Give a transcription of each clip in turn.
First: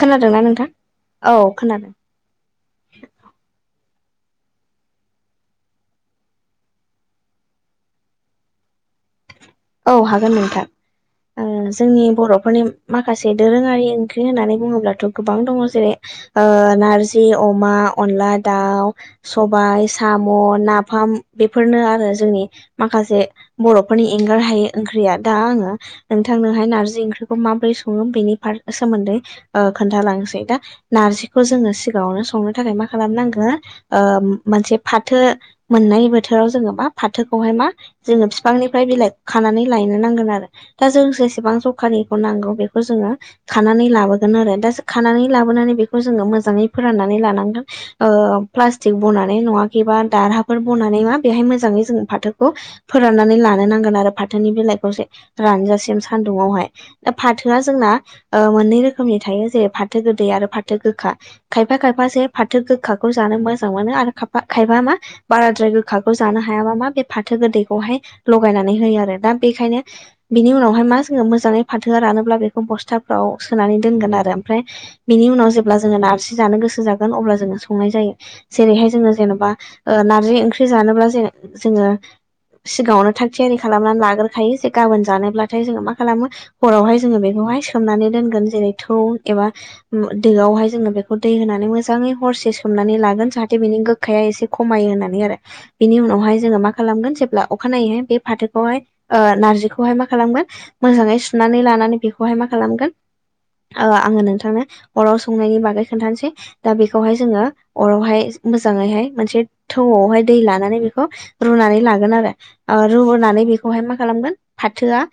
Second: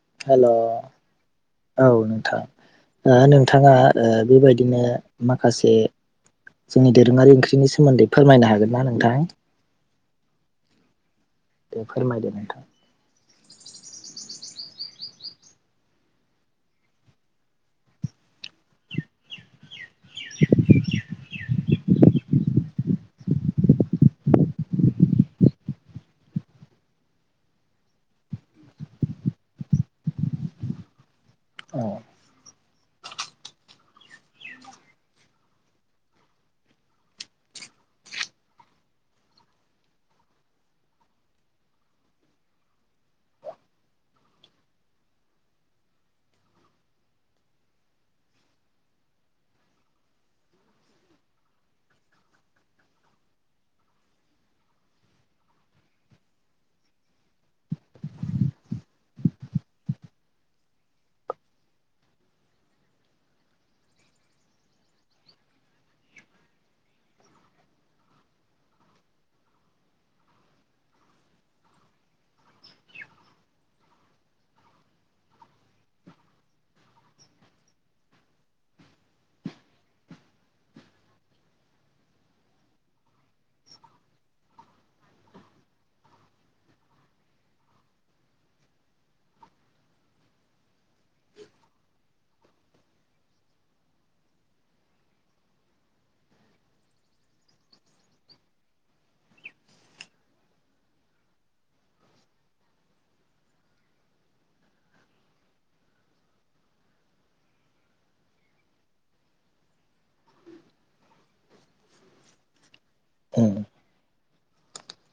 खोनादोंना हेलौ नोंथां औ औ खोनादों नोंथां नोंथाङा ओ बेबायदिनो माखासे जोंनि दोरोंशङारि ओंख्रिनि सोमोन्दै फोरमायनो हागोन ना नोंथां? औ हागोन नोंथां दे जोंनि फोरमायदो बर'फोरनि नोंथां माखासे दोरोङारि दाउ सबाय साम' नाफाम बेफोरनो आरो जोंनि माखासे बर'फोरनि‌ एं एंगार हायो ओंख्रिया दा आंङो नोंथां ननोहाय नारजि ओंख्रिखौ माबोरै संङो बेनि फार सोमोन्दै ओ खोन्थालांनोसै दा नारजिखौ जोंङो औ सिगांङावनो संनो थाखाय खालामनांगो ओ मोनसे फाथो मोननाय बोथोराव जोंङो मा फाथोखौाय मा जोंङो बिफांनिफ्राय बिलाइ खानानै लायनो नांगोन आरो दा जों जेसेबां जोखानिखौ नांगौ बेखौ जोंङो खानानै लाबो नांगोन आरो दासो खानानै लाबोनानै बेखौ जोंओ मोजांयै फोरानना लानांगोन ओ फ्लासतिक बना नै दारहाफोर बनानै म बेहाय मोजांङै जों फाथोखौ फोराननानै लानो नांगोन आरो फाथोनि बेलाइखौ रानजासिम सानदुङावहाय दा फाथोया जोंना ओ मोननै रोखोमनि थायो जे फाथो गोदै आरो फाथो गोखा खायफा खायफासे फाथो गोखाखौ जानो मोजां मोनो आरो खाइफा खाइफा मा बाराद्राय गोखाखौ जानो हायाबा मा बे फाथो गोदैखौहाय लगायनानै होयो आरो दा बेखायनो बिनि उनावहाय मा जोङो मोजाङै फाथोया रानोब्ला बेखौ बसथाफ्राव सोनानै दोनगोन ओमफ्राय बिनि उनाव जेब्ला जोङो नारजि जानो गोसो जागोन अब्ला जोङो संनाय जायो जेरैहाय जोङो जेनेबा ओ नारजि ओंख्रि जानोब जोङो सिगाङावनो थाग थियारि खालामनानै लाग्रखायो जे गाबोन जानोब्लाथाय जोङो मा खालामो हरावहाय जोङो बेखौहाय सोमनानै दोनगोन जेर थौ एबा दोयावहाय जोङो बेखौ दै होनानै मोजाङै हरसे सोमनानै लागोन जाहाथे बेनि गोखाया एसे खमायो होननानै आरो बेनि उनावहाय जोङो मा खालामगोन जेब्ला अखानायैहाय बे फाथोखौ बखौहाय ओ नारजिखौहाय मा खालामगोन मोजाङै सुनानै लानानै बेखौहाय मा खालामगोन ओ आङो नोंथांनो अराव संनायनि बागै खोनथानोसै दा बेखौहाय जोङो अरावहाय मोजांओइहाय मोनसे थौवावहाय दै लानानै बेखौ रुनानै लागोन आरो ओ रुनानै उम बेखौहाय मा खालामगोन फाथोया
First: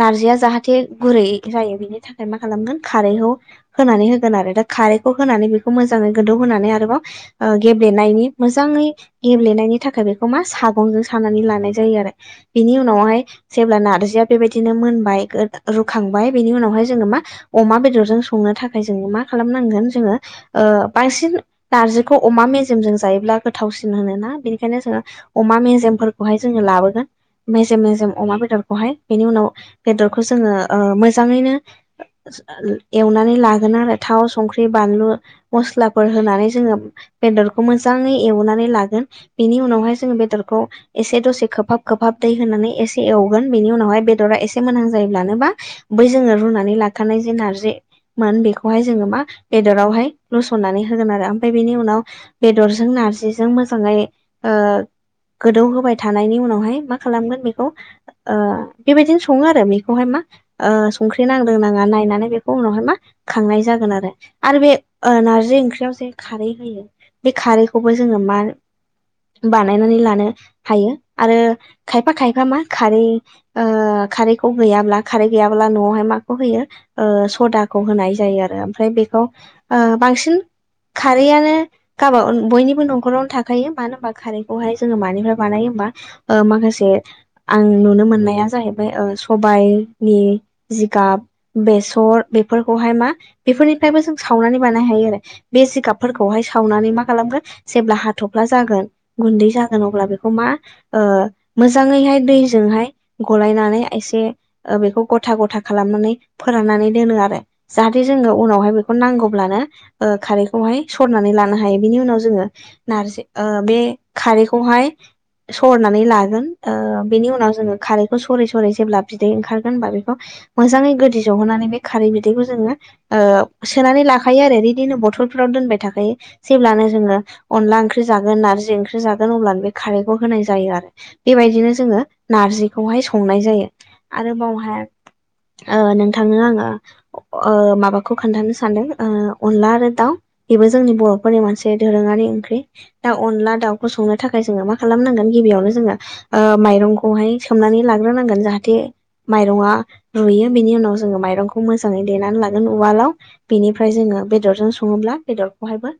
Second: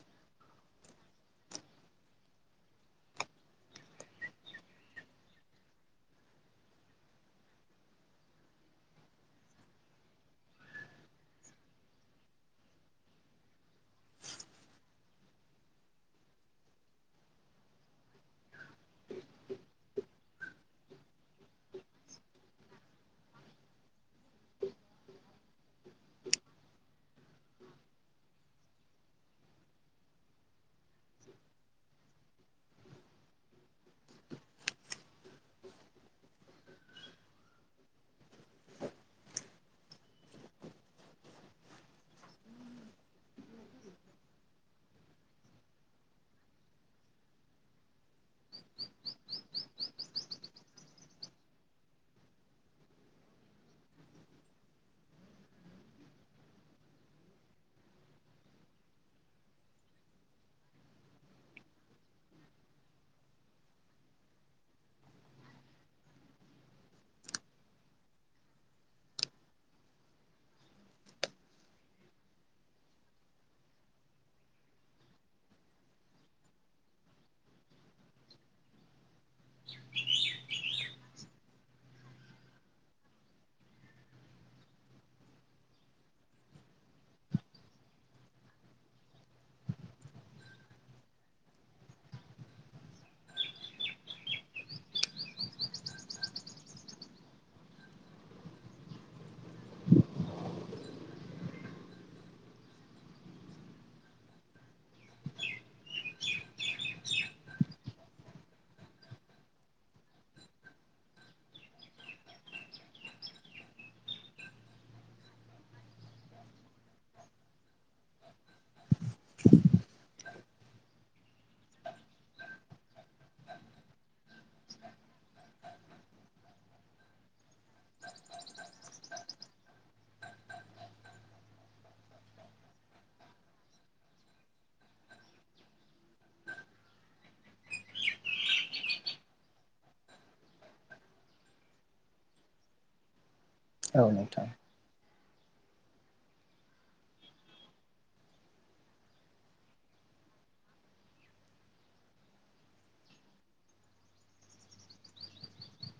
नारजिया जाहाथे गुरै जायो बेनि थाखाय मा खालामगोन खारैखौ होनानै होगोन आरो दा खारैखौ होनानै बेखौ मोजाङै गोदौ होनोनानै आरोबाव ओ गेब्लेनायनि मोजाङै गेब्लेनाय नि थाखाय बेखौ मा सागंजों सानानै लानाय जायो आरो बिनि उनावहाय जेब्ला नारजिया बेबायदिनो मोनबाय रुखांबाय बिनि उनावहाय जोङो मा अमा बेदरजों संनो थाखाय जों मा खालामनांगोन जोङो ओ बांसिन नारजिखौ अमा मेजेमजों जायोब्ला गोथावसिन होन ना बेनिखायनो जोङो अमा मेजेमफोरखौहाय जोङो लाबोगोन मेजेम मेजेम अमा बेदरखौहाय बेनि उनाव बेदरखौ जोङो ओ मोजाङैनो एवनानै लागोन आरो थाव संख्रि बानलु मस्लाफोर होनानै जोङो बेदर खौ मोजाङै एवनानै लागोन बेनि उनावहाय जोङो बेदरखौ एसे दसे खोबहाब खोबहाब दै होनानै एसे एवगोन बेनि उनावहाय बेदरा एसे मोजां जायोब्लानोबा बै जोङो रुनानै लाखानाय जि नारजि मोन बेखौहाय जोङो मा बेदरावहाय लुसननानै होगोन आरो ओमफ्राय बेनि उनाव बेदरजों ना रजिजों मोजाङै ओ गोदौ होबाय थानायनि उनावहाय मा खालामगोन बेखौ ओ बेबायदिनो सङो आरो बेखौहाय मा संख्रि नांलदों नाङा नाय नानै बेखौ उनावहाय मा खांनाय जागोन आरो आरो बे ओ नारजि ओंख्रियाव जे खारै होयो बे खारैखौबो जोङो मा बानायनानै लानो हायो आरो खायफा खायफा मा ओ खारै खारैखौ गैयाब्ला खारै गैयाब्ला न'यावहाय माखौ होयो ओ स'दाखौ होनाय जायो आरो ओमफ्राय बेखौ ओ बांसिन खारैयानो गाबा बयनिबो न'खरावनो थाखायो मानो होनबा खारैखौहाय जोङो मानिफ्राय बानाय होमबा ओ माखासे आं नुनो मोननाया जाहैबाय ओ सबायनि जिगाब बे सर बेफोरखौहाय मा बेफोरनिफ्रायबो जों सावनानै बानाय हायो आरो बे जिगाबफोरखौहाय सावना नै मा खालामगोन जेब्ला हाथ'फ्ला जागोन गुनदै जागोन अब्ला बेखौ मा ओ मोजाङैहाय दैजोंहाय गलायनानै एसे बेखौ ग'था ग'था खालामनानै फो राननानै दोनो आरो जाहाथे जोङो उनावहाय बेखौ नांगौब्लानो ओ खारखौहाय सरनानै लानो हा यो बिनि उनाव जोङो नारजि ओ बे खारैखौहाय सरनानै लागोन ओ बिनि उनाव जोङो खारैखौ सरै सरै जेब्ला बिदै ओंखारगोन बा बेखौ मोजाङै गोदि ज'होना नानै बे खारै बिदैखौ जोङो ओ सोनानै लाायो आरो बिदिनो बथलफोराव दोनबाय थाखायो जेब्लानो जोङो अनला ओंख्रि जागोन नारजि ओंख्रि जागोन अब्लानो बे खारैखौ होनाय जायो आरो बेबायदिनो जोङो नारजिखौहाय संनाय जायो आरो बावहाय ओ नोंथांङो आङो अ ओ माबाखौ खोनथानो सानदों ओ अनला आरो दाउ। बेबो जोंनि बर'फोरनि मोनसे दोरोङारि ओंख्रि दा अनला दाउखौ औ संनो थाखाय नोंथां जोङो मा खालामनांगोन गिबियावनो जोङो ओ माइरंखौहाय सोमनानै लाग्रोनांगोन जाहाथे माइरङा रुयो बेनि उनाव जोङो माइरंखौ मोजाङै देनानै लागोन उवालाव बेनिफ्राय जोङो बेरजों सङोब्ला बेदरखौहायबो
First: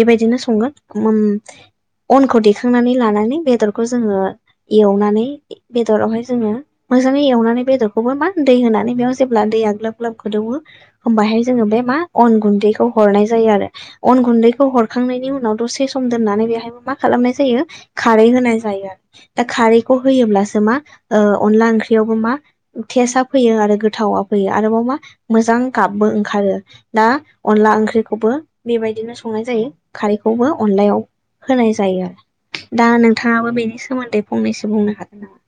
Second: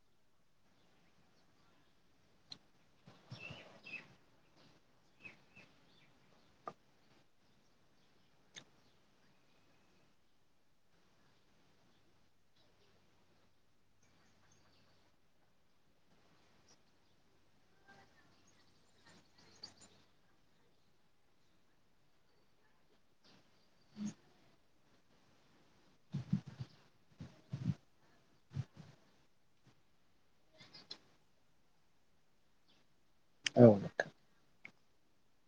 बेबायदिनो संगोन [unintelligible] अनखौ दैखांनानै लानानै बेदरखौ जोङो एवनानै बेदरावहाय जोङो मोजाङै एवनानै बेदरखौबो मा दै होनानै बेयाव जेब्ला दैया ग्लाब ग्लाब गोदौवो होमबाहाय जोङो बे मा अन गुनदैखौ हनाय जायो आरो अन गुन दैखौ हरखांनायनि उनाव दसे सम दोननानै बेहायबो मा खालामनाय जायो खारै होनाय जायो आरो। दा खारैखौ होयोब्लासो मा अनला ओंख्रियावबो मा टेसआ फैयो आरो गोथावा फैयो आरोबाव मा मोजां गाबबो ओंखारो दा अनला ओंख्रिखौबो बेबायदिनो सं नाय जायो खारैखौबो अनलायाव होनाय जायो दा नों थाङाबो औ बेनि नोंथां सोमोन्दै फंनैसो बुंनो हागोन नामा?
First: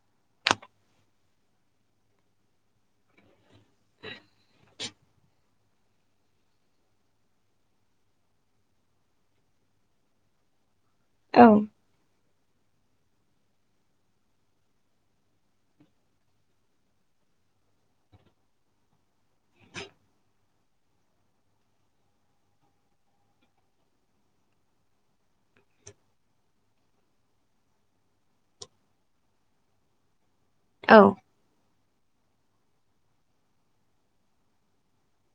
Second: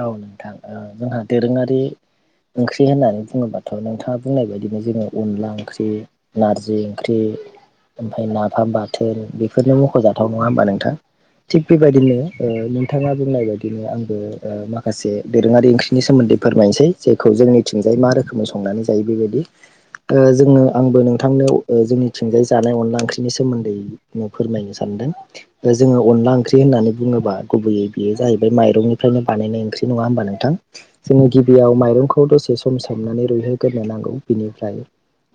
औ नोंथां ओ जोंहा दोरोङारि ओंख्रि होननानै बुङोबा थ' नोंथाङा बुंनाय बायदिनो जोङो अनला ओंख्रि, नारजि ओंख्रि ओमफाय नाफाम बाथोन बेफोरनो मख'जाथाव। नङा होमबा नोंथां? औ थिग बेबायदिनो ओ नोंथाङा बुंनाय बायदिनो आंबो ओ माखासे दोरोङारि ओंख्रिनि सोमोन्दै फोरमायनोसै जेखौ जोंनिथिंजाय मा रोखोमै संनानै जायो बेबायदि। [inaudible] ओ जोंनो आंबो नोंथांनोव ओ जोंनिथिंजाय जानाय अनला ओंख्रिनि सोमोन्दै मु फोरमायनो सान दों ओ जोङो अनला ओंख्रि होननानै बुङोबा गुबैयै बेयो जाहैबाय माइरंनि फ्रायनो बानायनाय ओंख्रि नङा होमबा नोंथां औ जोंनि गिबियाव माइ रंखौ दसे सम सोमनानै रुइहोगोरनो नांगौ बिनिफ्राय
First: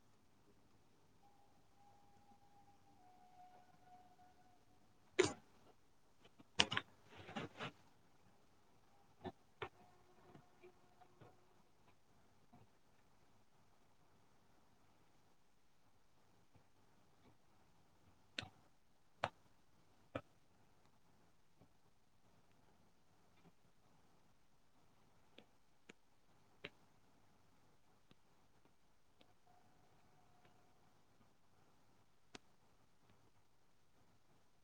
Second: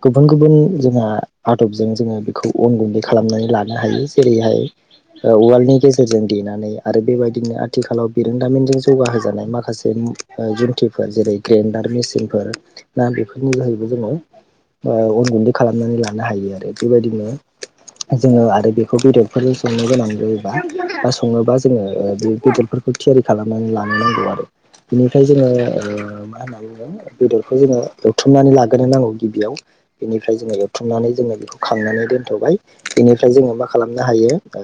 गुबुन गुबुन जोंहा आदबजों जोङो बेखौ अन गुन्दै खालामनानै लानो हायो जेरैहाय ओ उवालनि गेजेरजों देनानै आरो बेबायदिनो आथिखालाव बे रोंदामिन जों जौगा होजानाय माखासे मो ओ जुन्थि जेरै ग्रेन्दार मेसिन फोर ना बे बेफोरनि जोहैबो जोङो ओ अन गुन्दै खालामनानै लानो हायो आरो। बेबायदिनो जोङो आरो बेखौ बेदरफोरजों संनो गोनां जायोबा बा सङोबा जोङो ओ बे बेदरफोर खौ थियारि खालामनानै लानो नांगौ आरो। बिनिफ्राय जोङो ओ मा होनना बुङो बेदरखौ जोङो एवथुमनानै लाग्रोनो नांगौ गिबियाव। बेनिफ्राय जोङो एवथुमनानै जोङो बेखौ खांनानै दोनथ'बाय बेनिफ्राय जोङो मा खालामनो हायो ओ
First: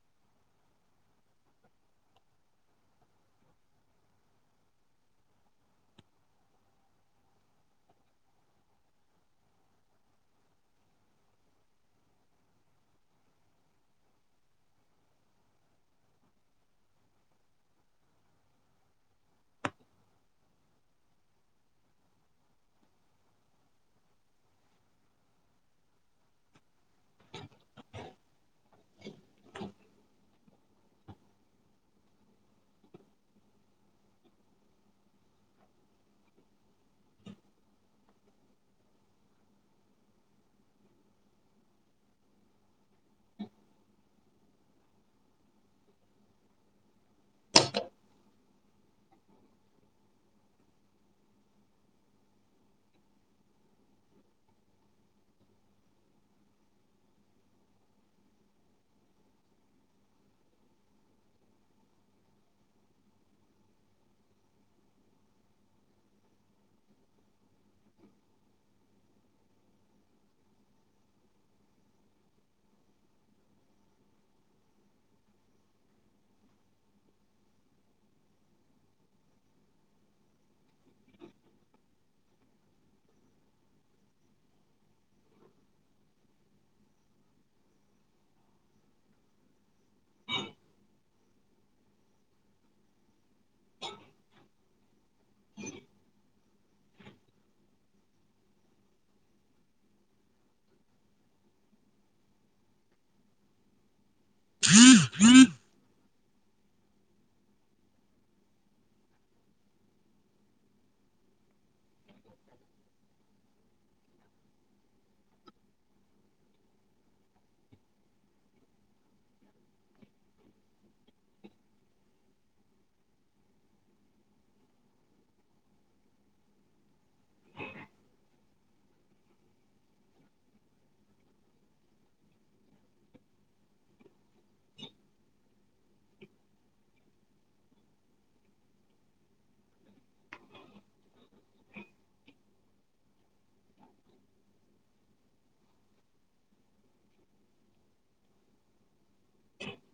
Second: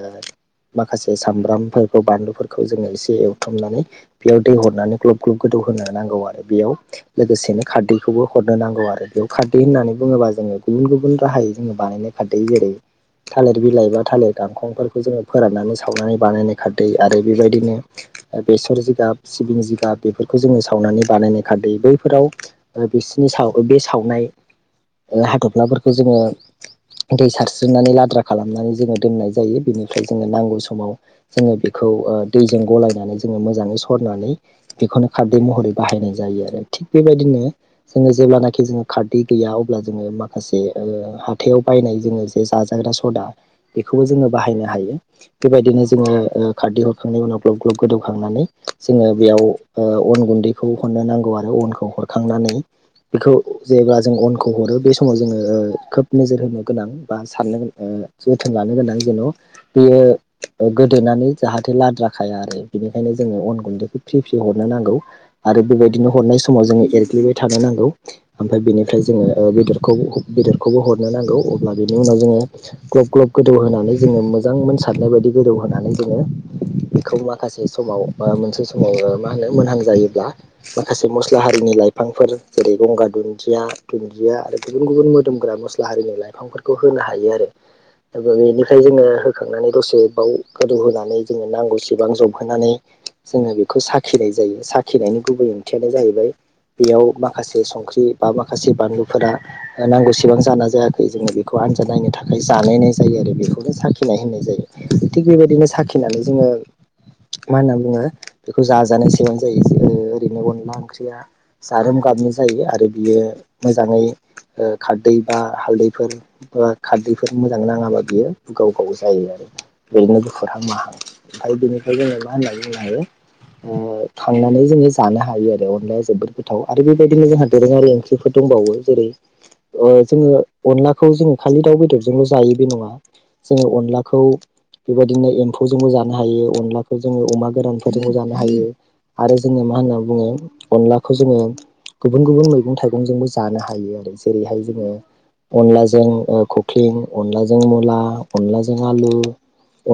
माखासे सामब्रामफोरखौ बानलुफोरखौ जोङो एसे एवथुनानै बेयाव दै हरनानै ग्लब ग्लब गोदौ होनो नांगौ आरो बेयाव लोगोसेनो खारदै खौबो हरनो नांगौ आरो बेयाव खारदै होननानै बुङोबा जोङो गुबुन गुबुन राहायै जोङो बानायनाय खारदै। जेरै- थालिर बिलाइ बा थालिर गांखंफोरखौ जोङो फोराननानै सावनानै बानायनाय खारदै आरो बेबायदिनो ओ बेसर जिगाब सिबिं जिगाब बेफोरखौ जोङो सावनानै बानायनाय खादै बैफोराव ओ बिसनि साव ओ बे सावनाय ओ हाथफ्लाफोरखौ जोङो दै सारस्रिनानै लाद्रा खालामनानै जोङो दोननाय जायो बेनिफ्राय जोङो नांगौ समाव जोङो बेखौ खौ ओ दै जों गलायनानै जोङो मोजाङै सरनानै बेखौनो खारदै महरै बाहायनाय जायो आरो‌। थिग बेबायदिनो जोङो जेब्लानाखि जोङो खारदै गैया अब्ला जोङो माखासे ओ हाथायाव बायनाय जोङो जे जाजाग्रा सदा बेखौबो जोङो बाहायनो हायो बेबायदिनो जोङो ओ खारदै हरखांनायनि उनाव ग्लब ग्लब गोदौखांनानै जोङो बेयाव ओ अन गुन्दैखौ हरनो नांगौ आरो अनखौ हरखांना नै बेखौ जेब्ला जों अनखौ हरो बे समाव जोङो ओ खोब नोजोर होनो गोनां बा साननो ओ ओ जोथोन लानो गोनां जेन' बेयो ओ गोदेनानै जाहाथे लाद्रा खाया आरो बेनिखायनो जोङो अन गुन्दैखौ फ्रि फ्रि हरनो नांगौ आरो बेबायदिनो हरनाय समाव जोङो एर ग्लिबाय थानो नांगौ ओमफ्राय बेनिफ्राय जोङो ओ बेदरखौ बेदरखौबो हरनो नांगौ अब्ला बेनि उनाव जोङो ग्लब ग्लब गोदौ होनानै जोङो मोजां मोनसारनाय बायदि गोदौ होनानै जोङो बेखौ माखासे समाव ओ मोनसे ओ समाव मा होनो मोनहां जायोब्ला माखासे मस्ला हारिनि लाइ लाइफांफोर जेरै गंगार दुन्दिया, दुन्दिया आरो गुबुन गुबुन मोदोमग्रा मस्ला हारिनि लाइफांफोरखौ हो नो हायो आरो बेनिफ्राय जोङो होखांनानै दसे बाव गोदौ होनानै जोङो नांगौ सिबां जबहोनानै जोङो बेखौ साखिनाय जायो साखिनायनि गुबै ओंथियानो जाहैबाय बेयाव माखासे संख्रि बा माखासे बानलुफोरा नांगौसेबां जादोना जायाखै जोङो बेखौ आनजाद नायनो थाखाय जानायनाय जायो आरो बेखौनो साखि नाय होननाय जायो थिग बेबायदिनो साखिनानै जोङो मा होनना बुङो बेखौ जाजानाय सिबानो जायो जोङो ओरैनो अनला ओंख्रिया जारोम गाबनि जायो आरो बियो मोजाङै खारदै बा हालदैफोर बा खारदैफोरनि मोजां नाङाबा बियो बुगाव गाव जायो आरो ओरैनो गुफुरहां माहां आरो बिनिफ्राय जोङो मा होननानै बुंनो हायो ओ खांनानै जोङो जानो हायो आरो अनलाया जोबोद गोथाव आरो बेबायदिनो जोंहा दोरोङारि ओंख्रिफोर दं दंबावो जेरै ओ जोङो अनलाखौ जोङो खालि दाउ बेदरजोंल' जायो बे नङा जोङो अनलाखौ बेबायदिनो एम्फौजोंबो जानो हायो अनलाखौ जोङो अमा गोरानफोरजोंबो जानो हायो। आरो जोङो मा होनना बुङो अनलाखौ जोङो गुबुन गुबुन मैगं थाइगंजोंबो जानो हायो आरो जेरैहाय जोङो अनलाजों खख्लिं अनलाजों मुला अनलाजों आलु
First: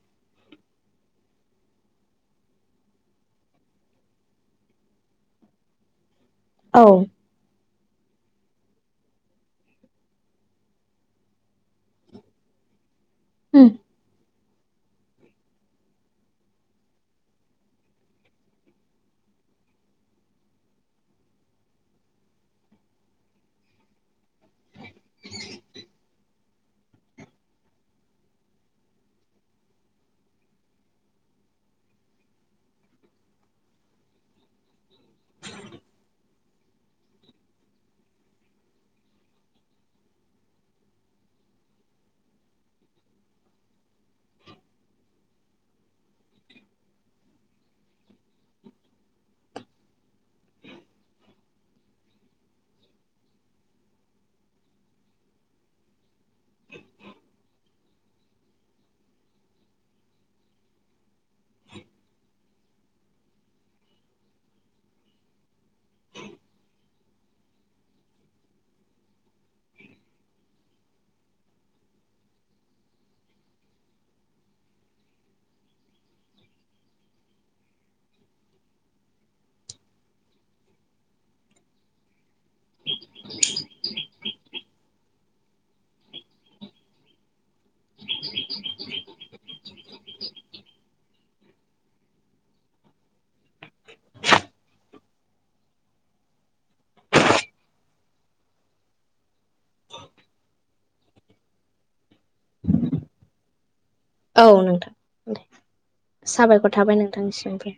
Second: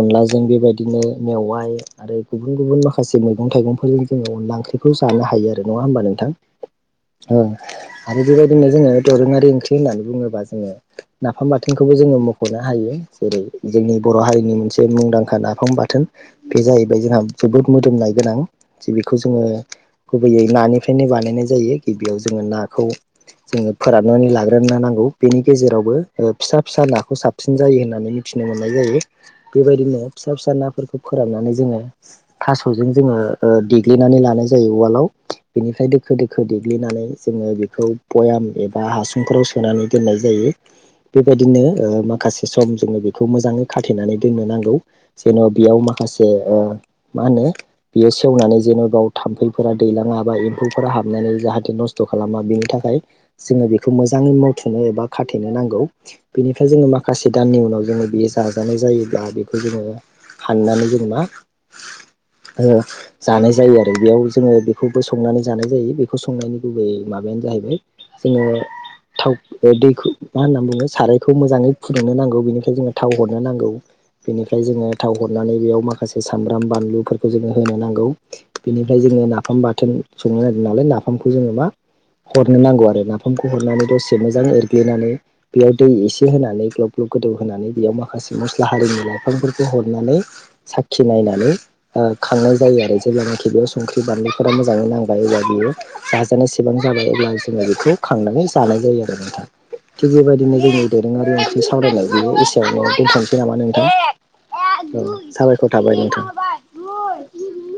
अनलाजों बेबायदि बिदिनो मेवाइ आरो गुबुन गुबुन माखासे मैगं थाइगंफोरजों जोङो अनला ओंख्रिखौ जानो हायो आरो नङा नङा होमबा नोंथां? औ ओ आरो बेबायदिनो जोङो दोरोङारि ओंख्रि होननानै बुङोब्ला जोङो नाफाम बाथोनखौबो जोङो मख'नो हायो। जेरै जोंनि बर' हारिनि मोनसे मुंदांखा ना फाम बाथोन बे जाहैबाय जोंहा जोबोद मोदोमनाय गोनां जे बेखौ जोङो गुबैयै नानिफ्रायनो बानायनाय जायो गिबियाव जोङो नाखौ जोङो फोराननानै लाग्रोना नांगौ बेनि गेजेरावबो फिसा फिसा नाखौ साबसिन जायो होननानै मिथि नो मोननाय जायो बेबायदिनो फिसा फिसा नाफोरखौ फोराननानै जोङो थास'जों जोङो देग्लिनानै ओ लानाय ज जायो उवालाव बेनिफ्राय दोखो दोखो देग्लिनानै जोङो बेखौ बयाम एबा हासुंफोराव सोनानै दोननाय जायो बे बेबायदिनो ओ माखासे सम जोङो बेखौ मोजाङै खाथेनानै दोननो नांगौ। जेनबा बेयाव माखासे ओ मा होनो बेयो सेवनानै जेनबयाव थाम्फैफोरा दैलाङा एम्फौफोरा हाबनानै जाहाथे नस्थ खालामा बेनि थाखाय जोङो बेखौ मोजाङै मावथुमनो एबा खाथेनो नांगौ बेनिफ्राय जोङो माखासे दाननि उनाव जोङो बेयो जाजानाय जायोब्ला बेखौ जोङो फाननानै जों मा ओ जानाय जायो आरो बेयाव जोङो बेखौबो संनानै जानाय जायो बेखौ संनायनि गुबै माबा नो जाहैबाय जोङो थाव दैखौ मा होनना बुङो सारायखौ मोजाङै फुदुंनो नांगौ बेनिखायनो जोङो थाव हरनो नांगौ। बेनिफ्राय जोङो थाव हरनानै बेयाव माखासे सामब्राम बानलुफोरखौ जोङो होनो नांगौ बेनिफ्राय जोङो नाफाम बाथोन संनो नागिरदों नालाय नाफामखौ जोङो मा हरनो नांगौ आरो नाफामखौ हरनानै दसे मोजां एर ग्लिनानै बेयाव दै एसे होनानै ग्लब ग्लब गोदौ होनानै बेयाव माखासे मस्ला हारिनि लाइफांफोरखौ हरनानै साखि नायनानै खांनाय जायो आरो जेब्लानाखि बेयाव संख्रि बानलुफोरा मोजाङै नांबाय अब्ला बियो जाजानायसेबां जाबाय अब्ला जोङो बेखौ खांनानै जानो नाय जायो आरो थिग बेबायदिनो जोंनि दोरोङारि ओंख्रि सावरायनायखौ एसेयावनो नामा नोंथां औ औ नोंथां दे साबायखर थाबाय नोंथां साबायखर थाबाय नोंथांनिसिमबो।